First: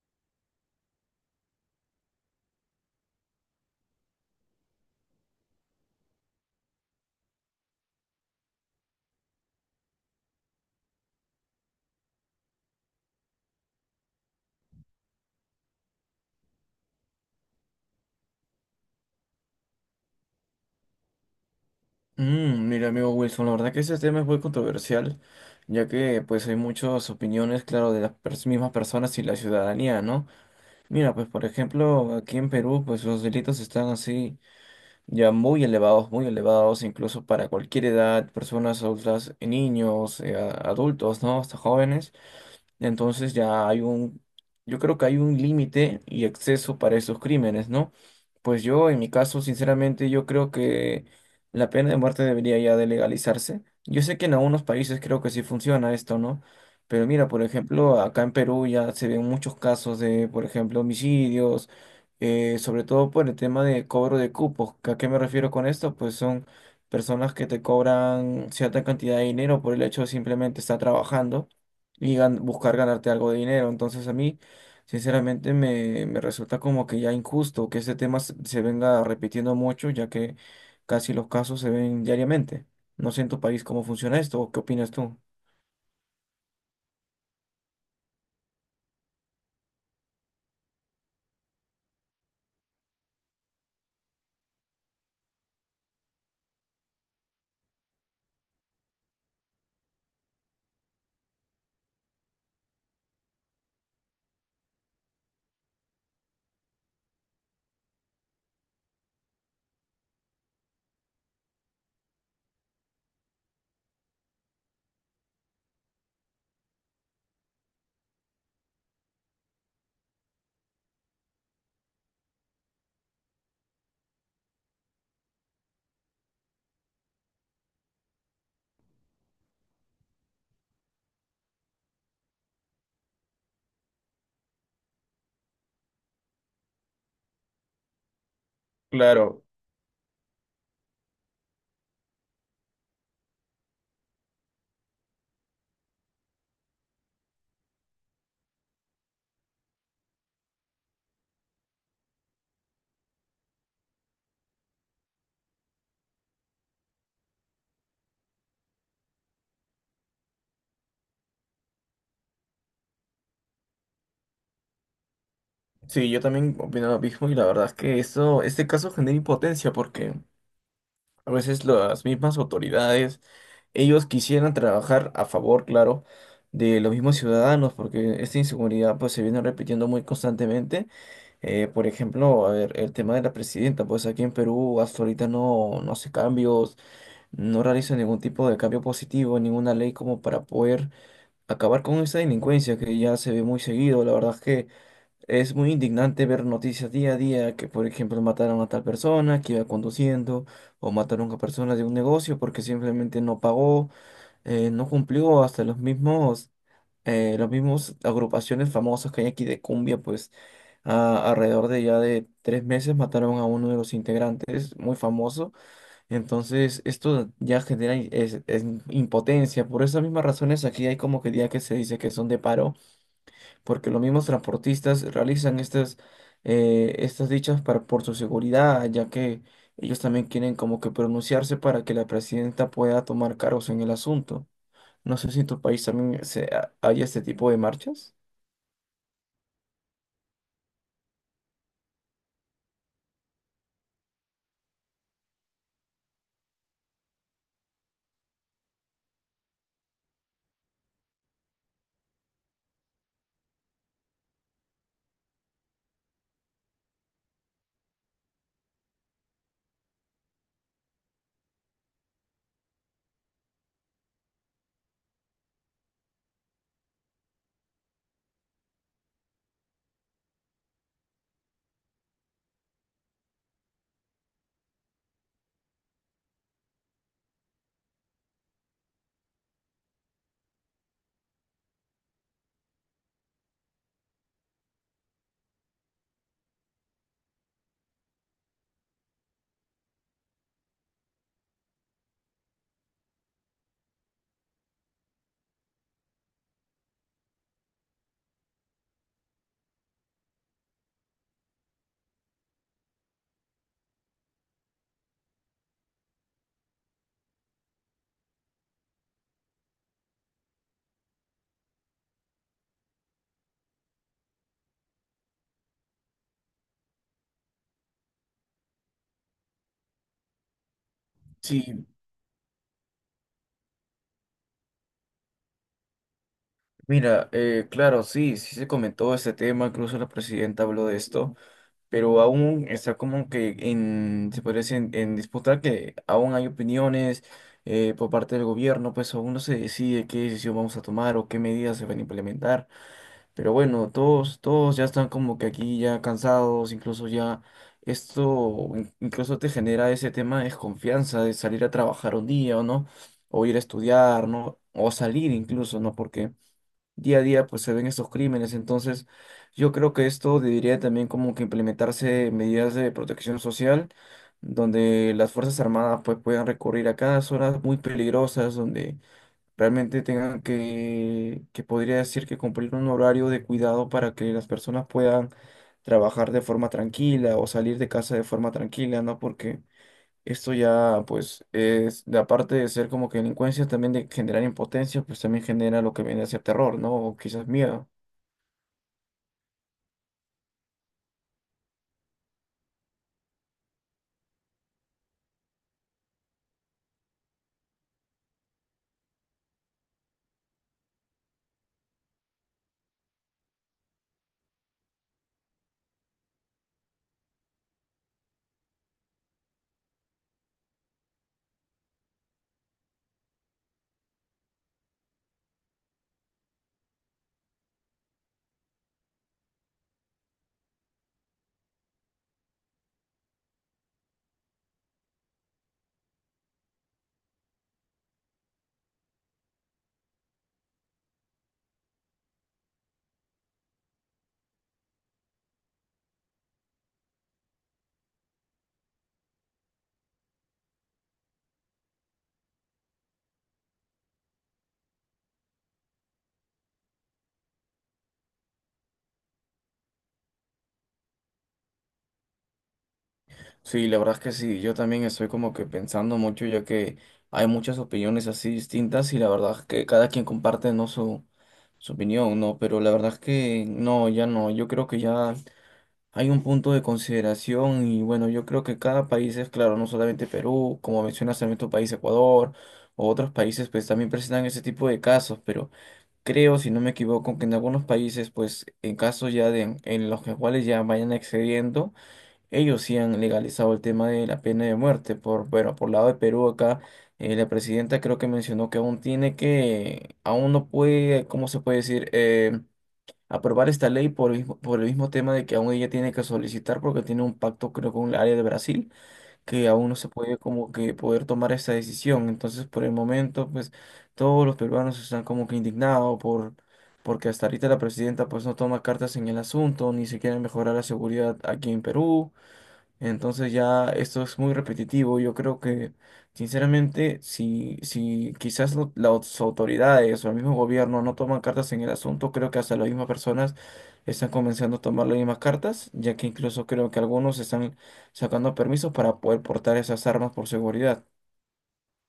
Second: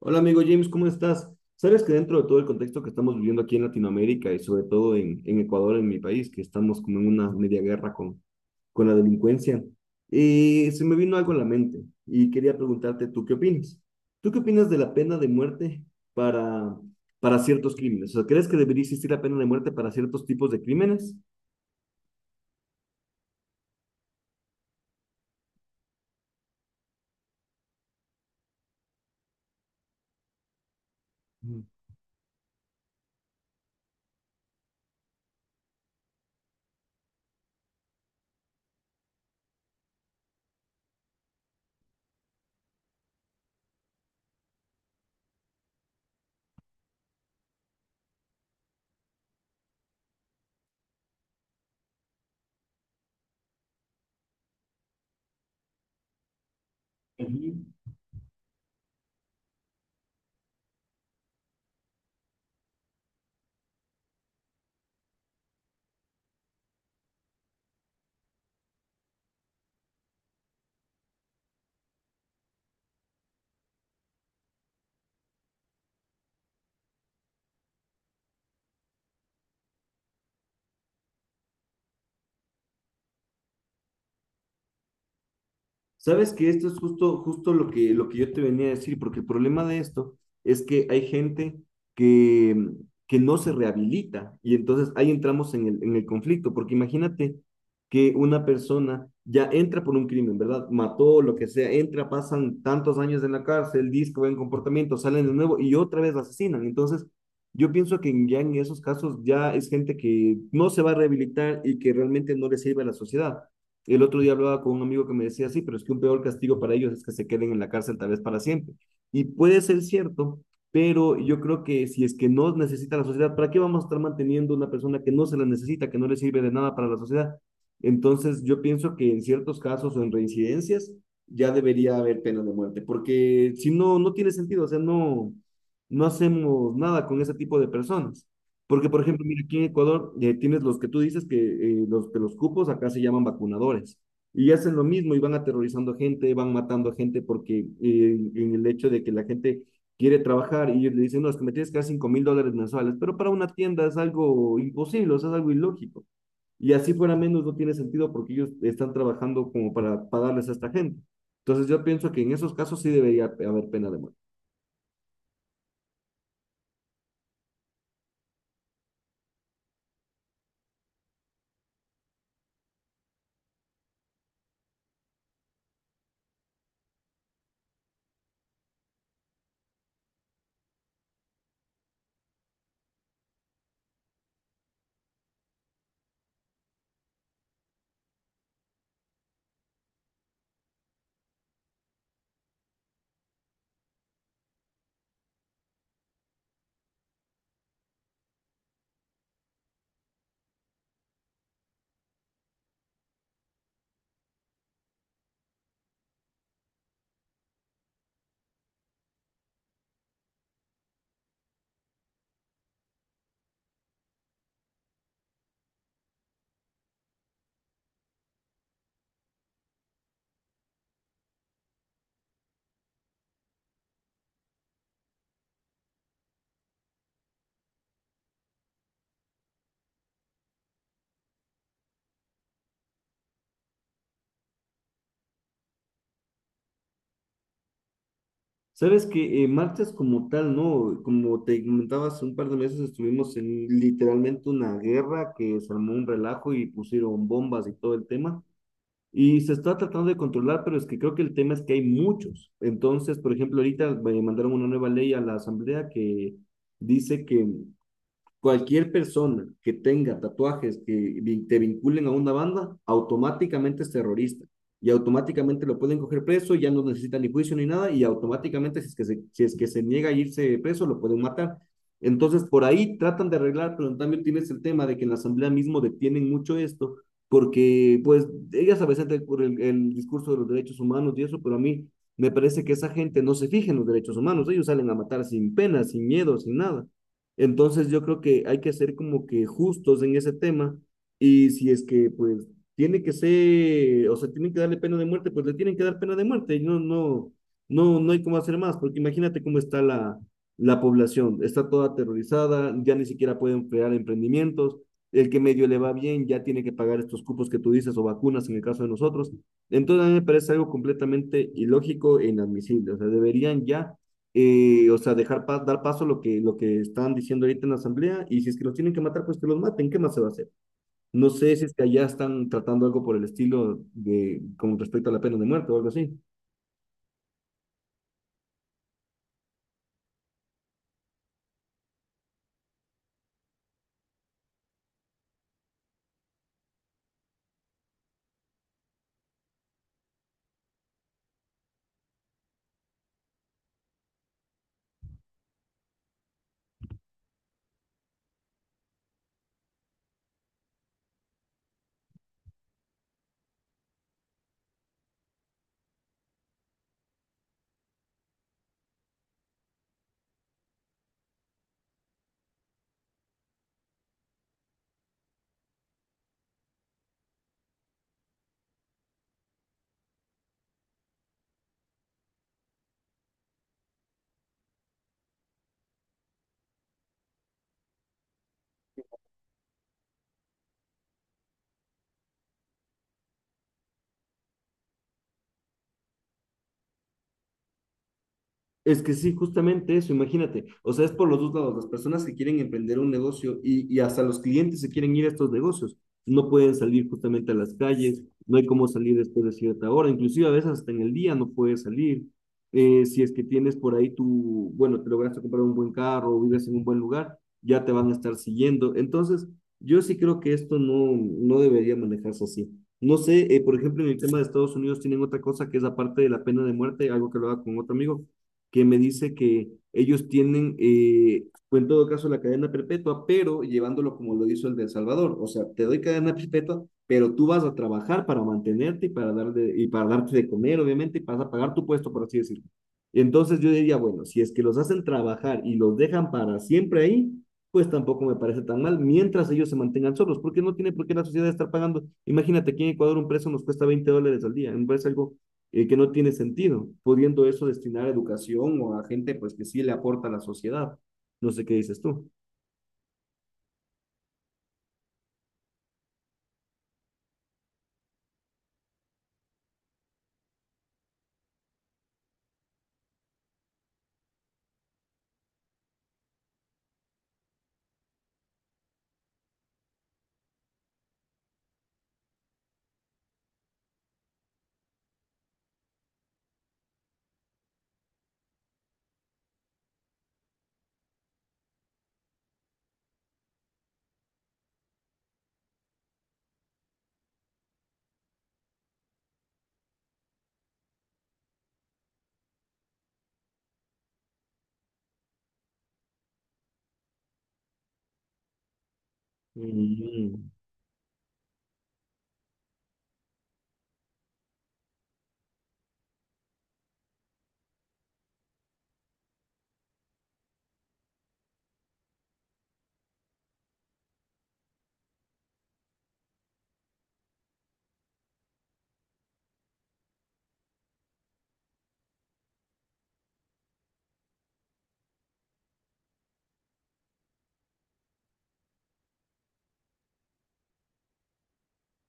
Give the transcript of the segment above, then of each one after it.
Hola amigo James, ¿cómo estás? Sabes que dentro de todo el contexto que estamos viviendo aquí en Latinoamérica y sobre todo en Ecuador, en mi país, que estamos como en una media guerra con la delincuencia. Se me vino algo a la mente y quería preguntarte, ¿tú qué opinas? ¿Tú qué opinas de la pena de muerte para, para ciertos crímenes? O sea, ¿crees que debería existir la pena de muerte para ciertos tipos de crímenes? Mira, amigo Wilson, la verdad que ese tema es muy controversial, ya que pues hay muchas opiniones, claro, de las mismas personas y la ciudadanía, ¿no? Mira, pues por ejemplo, aquí en Perú, pues los delitos están así ya muy elevados, incluso para cualquier edad, personas adultas, niños, adultos, ¿no? Hasta jóvenes. Entonces ya hay un, yo creo que hay un límite y exceso para esos crímenes, ¿no? Pues yo, en mi caso, sinceramente, yo creo que la pena de muerte debería ya de legalizarse. Yo sé que en algunos países creo que sí funciona esto, ¿no? Pero mira, por Ujú. ejemplo, acá en Perú ya se ven muchos casos de, por ejemplo, homicidios, sobre todo por el tema de cobro de cupos. ¿A qué me refiero con esto? Pues son personas que te cobran cierta cantidad de dinero por el hecho de simplemente estar trabajando y buscar ganarte algo de dinero. Entonces a mí, sinceramente, me resulta como que ya injusto que este tema se venga repitiendo mucho, ya que casi los casos se ven diariamente. No sé en tu país cómo funciona esto, o ¿qué opinas tú? Sabes que esto es justo lo que yo te venía a decir, porque el problema de esto es que hay gente que, que no se rehabilita y entonces ahí entramos en el conflicto, porque imagínate que una persona ya entra por un crimen, ¿verdad? Mató, lo que sea, entra, pasan tantos años en la cárcel, disco, buen comportamiento, salen de nuevo y otra vez la asesinan. Entonces, yo pienso que ya en esos casos ya es gente que no se va a rehabilitar y que realmente no le sirve a la sociedad. Y el otro día hablaba con un amigo que me decía, sí, pero es que un peor castigo para ellos es que se queden en la cárcel tal vez para siempre. Y puede ser cierto, pero yo creo que si es que no necesita la sociedad, ¿para qué vamos a estar manteniendo una persona que no se la necesita, que no le sirve de nada para la sociedad? Entonces yo pienso que en ciertos casos o en reincidencias ya debería haber pena de muerte, porque si no, no tiene sentido, o sea, no hacemos nada con ese tipo de personas. Porque, por ejemplo, mira, Claro, aquí en Ecuador tienes los que tú dices que los cupos acá se llaman vacunadores y hacen lo mismo y van aterrorizando a gente, van matando a gente porque en el hecho de que la gente quiere trabajar y ellos le dicen, no, es que me tienes que dar $5000 mensuales, pero para una tienda es algo imposible, o sea, es algo ilógico. Y así fuera menos no tiene sentido porque ellos están trabajando como para pagarles a esta gente. Entonces yo pienso que en esos casos sí debería haber pena de muerte. sí, yo también opino lo mismo y la verdad es que esto, este caso genera impotencia porque a veces las mismas autoridades, ellos quisieran trabajar a favor, claro, de los mismos ciudadanos porque esta inseguridad pues se viene repitiendo muy constantemente. Por ejemplo, a ver, el tema de la presidenta, pues aquí en Perú hasta ahorita no hace cambios, no realiza ningún tipo de cambio positivo, ninguna ley como para poder acabar con esa delincuencia que ya se ve muy seguido. La verdad es que es muy indignante ver noticias día a día que, por ejemplo, mataron a tal persona que iba conduciendo o mataron a personas de un negocio porque simplemente no pagó, no cumplió hasta los mismos agrupaciones famosas que hay aquí de cumbia, pues alrededor de ya de tres meses mataron a uno de los integrantes, muy famoso. Entonces, esto ya genera es impotencia. Por esas mismas razones, aquí hay como que día que se dice que son de paro, porque los mismos transportistas realizan estas, estas dichas para, por su seguridad, ya que ellos también quieren como que pronunciarse para que la presidenta pueda tomar cargos en el asunto. No sé si en tu país también hay este tipo de marchas. Sabes que marchas como tal, ¿no? Como te comentaba hace un par de meses, estuvimos en literalmente una guerra que se armó un relajo y pusieron bombas y todo el tema. Y se está tratando de controlar, pero es que creo que el tema es que hay muchos. Entonces, por ejemplo, ahorita mandaron una nueva ley a la Asamblea que dice que cualquier persona que tenga tatuajes que te vinculen a una banda, automáticamente es terrorista. Y automáticamente lo pueden coger preso, ya no necesita ni juicio ni nada, y automáticamente, si es que se niega a irse preso, lo pueden matar. Entonces, por ahí tratan de arreglar, pero en cambio tienes el tema de que en la asamblea mismo detienen mucho esto, porque pues ellas a veces por el discurso de los derechos humanos y eso, pero a mí me parece que esa gente no se fija en los derechos humanos, ellos salen a matar sin pena, sin miedo, sin nada. Entonces yo creo que hay que ser como que justos en ese tema y si es que pues tiene que ser, o sea, tienen que darle pena de muerte, pues le tienen que dar pena de muerte, no, no, no, no hay cómo hacer más, porque imagínate cómo está la población, está toda aterrorizada, ya ni siquiera pueden crear emprendimientos, el que medio le va bien ya tiene que pagar estos cupos que tú dices o vacunas en el caso de nosotros, entonces a mí me parece algo completamente ilógico e inadmisible, o sea, deberían ya o sea, dar paso a lo que están diciendo ahorita en la asamblea, y si es que los tienen que matar, pues que los maten, ¿qué más se va a hacer? No sé si es que Sí, allá están tratando algo por el estilo de, con respecto a la pena de muerte o algo así. mira, claro, sí se comentó este tema, incluso la presidenta habló de esto, pero aún está como que en, se podría decir, en disputa que aún hay opiniones por parte del gobierno, pues aún no se decide qué decisión vamos a tomar o qué medidas se van a implementar, pero bueno, todos ya están como que aquí ya cansados, incluso ya esto, incluso te genera ese tema de desconfianza de salir a trabajar un día o no, o ir a estudiar, ¿no? O salir incluso, ¿no? Porque día a día pues se ven estos crímenes. Entonces, yo creo que esto debería también como que implementarse medidas de protección social, donde las Fuerzas Armadas pues puedan recurrir a cada zonas muy peligrosas, donde realmente tengan que podría decir que cumplir un horario de cuidado para que las personas puedan trabajar de forma tranquila o salir de casa de forma tranquila, ¿no? Porque esto ya, pues, es, de aparte de ser como que delincuencia, también de generar impotencia, pues también genera lo que viene a ser terror, ¿no? O quizás miedo. Es que sí, justamente eso, imagínate. O sea, es por los dos lados. Las personas que quieren emprender un negocio y hasta los clientes se quieren ir a estos negocios. No pueden salir justamente a las calles, no hay cómo salir después de cierta hora. Inclusive a veces hasta en el día no puedes salir. Si es que tienes por ahí tu, bueno, te lograste comprar un buen carro o vives en un buen lugar, ya te van a estar siguiendo. Entonces, yo sí creo que esto no debería manejarse así. No sé, por ejemplo, en el tema de Estados Unidos tienen otra cosa que es la parte de la pena de muerte, algo que lo haga con otro amigo que me dice que ellos tienen, fue en todo caso la cadena perpetua, pero llevándolo como lo hizo el de El Salvador. O sea, te doy cadena perpetua, pero tú vas a trabajar para mantenerte y para darte de comer, obviamente, y vas a pagar tu puesto, por así decirlo. Entonces yo diría, bueno, si es que los hacen trabajar y los dejan para siempre ahí, pues tampoco me parece tan mal, mientras ellos se mantengan solos, porque no tiene por qué la sociedad estar pagando. Imagínate aquí en Ecuador un preso nos cuesta $20 al día, me parece algo que no tiene sentido, pudiendo eso destinar a educación o a gente pues que sí le aporta a la sociedad. No sé qué dices tú. Sí, la verdad es que sí, yo también estoy como que pensando mucho, ya que hay muchas opiniones así distintas y la verdad es que cada quien comparte, ¿no? Su opinión, ¿no? Pero la verdad es que no, ya no, yo creo que ya hay un punto de consideración y bueno, yo creo que cada país es claro, no solamente Perú, como mencionas también tu país, Ecuador, o otros países, pues también presentan ese tipo de casos, pero... Creo, si no me equivoco, que en algunos países, pues en casos ya de, en los que cuales ya vayan excediendo, ellos sí han legalizado el tema de la pena de muerte. Por, bueno, por lado de Perú acá, la presidenta creo que mencionó que aún tiene que, aún no puede, ¿cómo se puede decir? Aprobar esta ley por el mismo tema de que aún ella tiene que solicitar porque tiene un pacto creo con el área de Brasil que aún no se puede Mm. como que poder tomar esa decisión. Entonces, por el momento, pues todos los peruanos están como que indignados por, porque hasta ahorita la presidenta pues no toma cartas en el asunto, ni siquiera mejorar la seguridad aquí en Perú. Entonces ya esto es muy repetitivo. Yo creo que, sinceramente, si quizás las autoridades o el mismo gobierno no toman cartas en el asunto, creo que hasta las mismas personas están comenzando a tomar las mismas cartas, ya que incluso creo que algunos están sacando permisos para poder portar esas armas por seguridad.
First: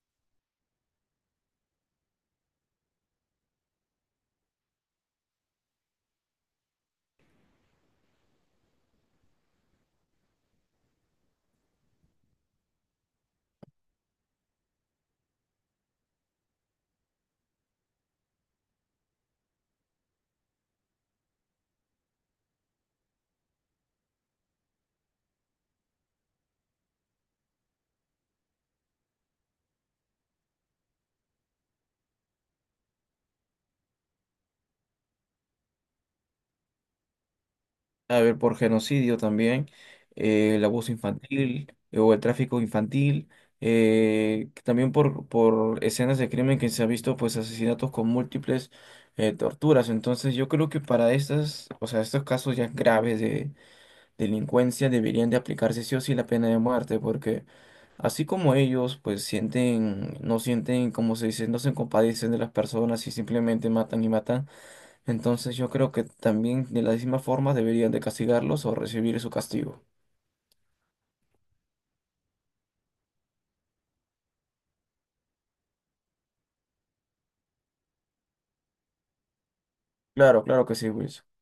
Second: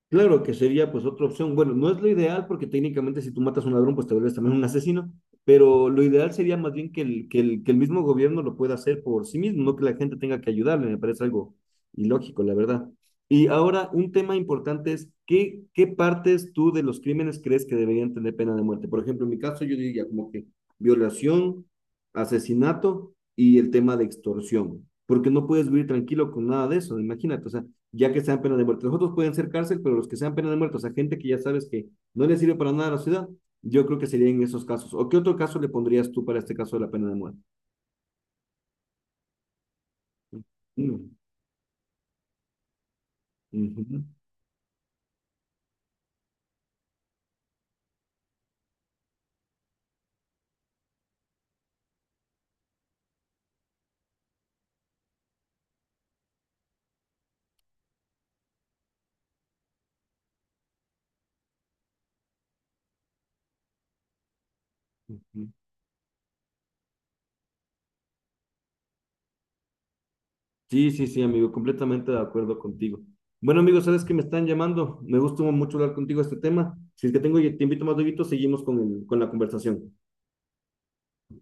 Claro que sería pues otra opción. Bueno, no es lo ideal porque técnicamente si tú matas a un ladrón pues te vuelves también un asesino, pero lo ideal sería más bien que el mismo gobierno lo pueda hacer por sí mismo, no que la gente tenga que ayudarle, me parece algo ilógico, la verdad. Y ahora un tema importante es, ¿qué partes tú de los crímenes crees que deberían tener pena de muerte? Por ejemplo, en mi caso yo diría como que violación, asesinato y el tema de extorsión, porque no puedes vivir tranquilo con nada de eso, imagínate, o sea, ya que sean penas de muerte. Los otros pueden ser cárcel, pero los que sean penas de muerte, o sea, gente que ya sabes que no le sirve para nada a la ciudad, yo creo que sería en esos casos. ¿O qué otro caso le pondrías tú para este caso de la pena de muerte? A ver, por genocidio también, el abuso Mm, infantil, o el tráfico infantil, ujú, que también por escenas de crimen que se ha visto pues asesinatos con múltiples torturas. Entonces yo creo que para estas, o sea, estos casos ya graves de delincuencia deberían de aplicarse sí o sí la pena de muerte, porque así como ellos pues sienten, no sienten, como se dice, no se compadecen de las personas y simplemente matan y matan. ujú. Entonces yo creo que también de la misma forma deberían de castigarlos o recibir su castigo. Sí, sí, sí, amigo, completamente de acuerdo contigo. Bueno, amigo, sabes que me están llamando. Me gustó mucho hablar contigo de este tema. Si es que tengo, te invito más, Dieguito, seguimos con con la conversación. Claro, claro que sí, Wilson.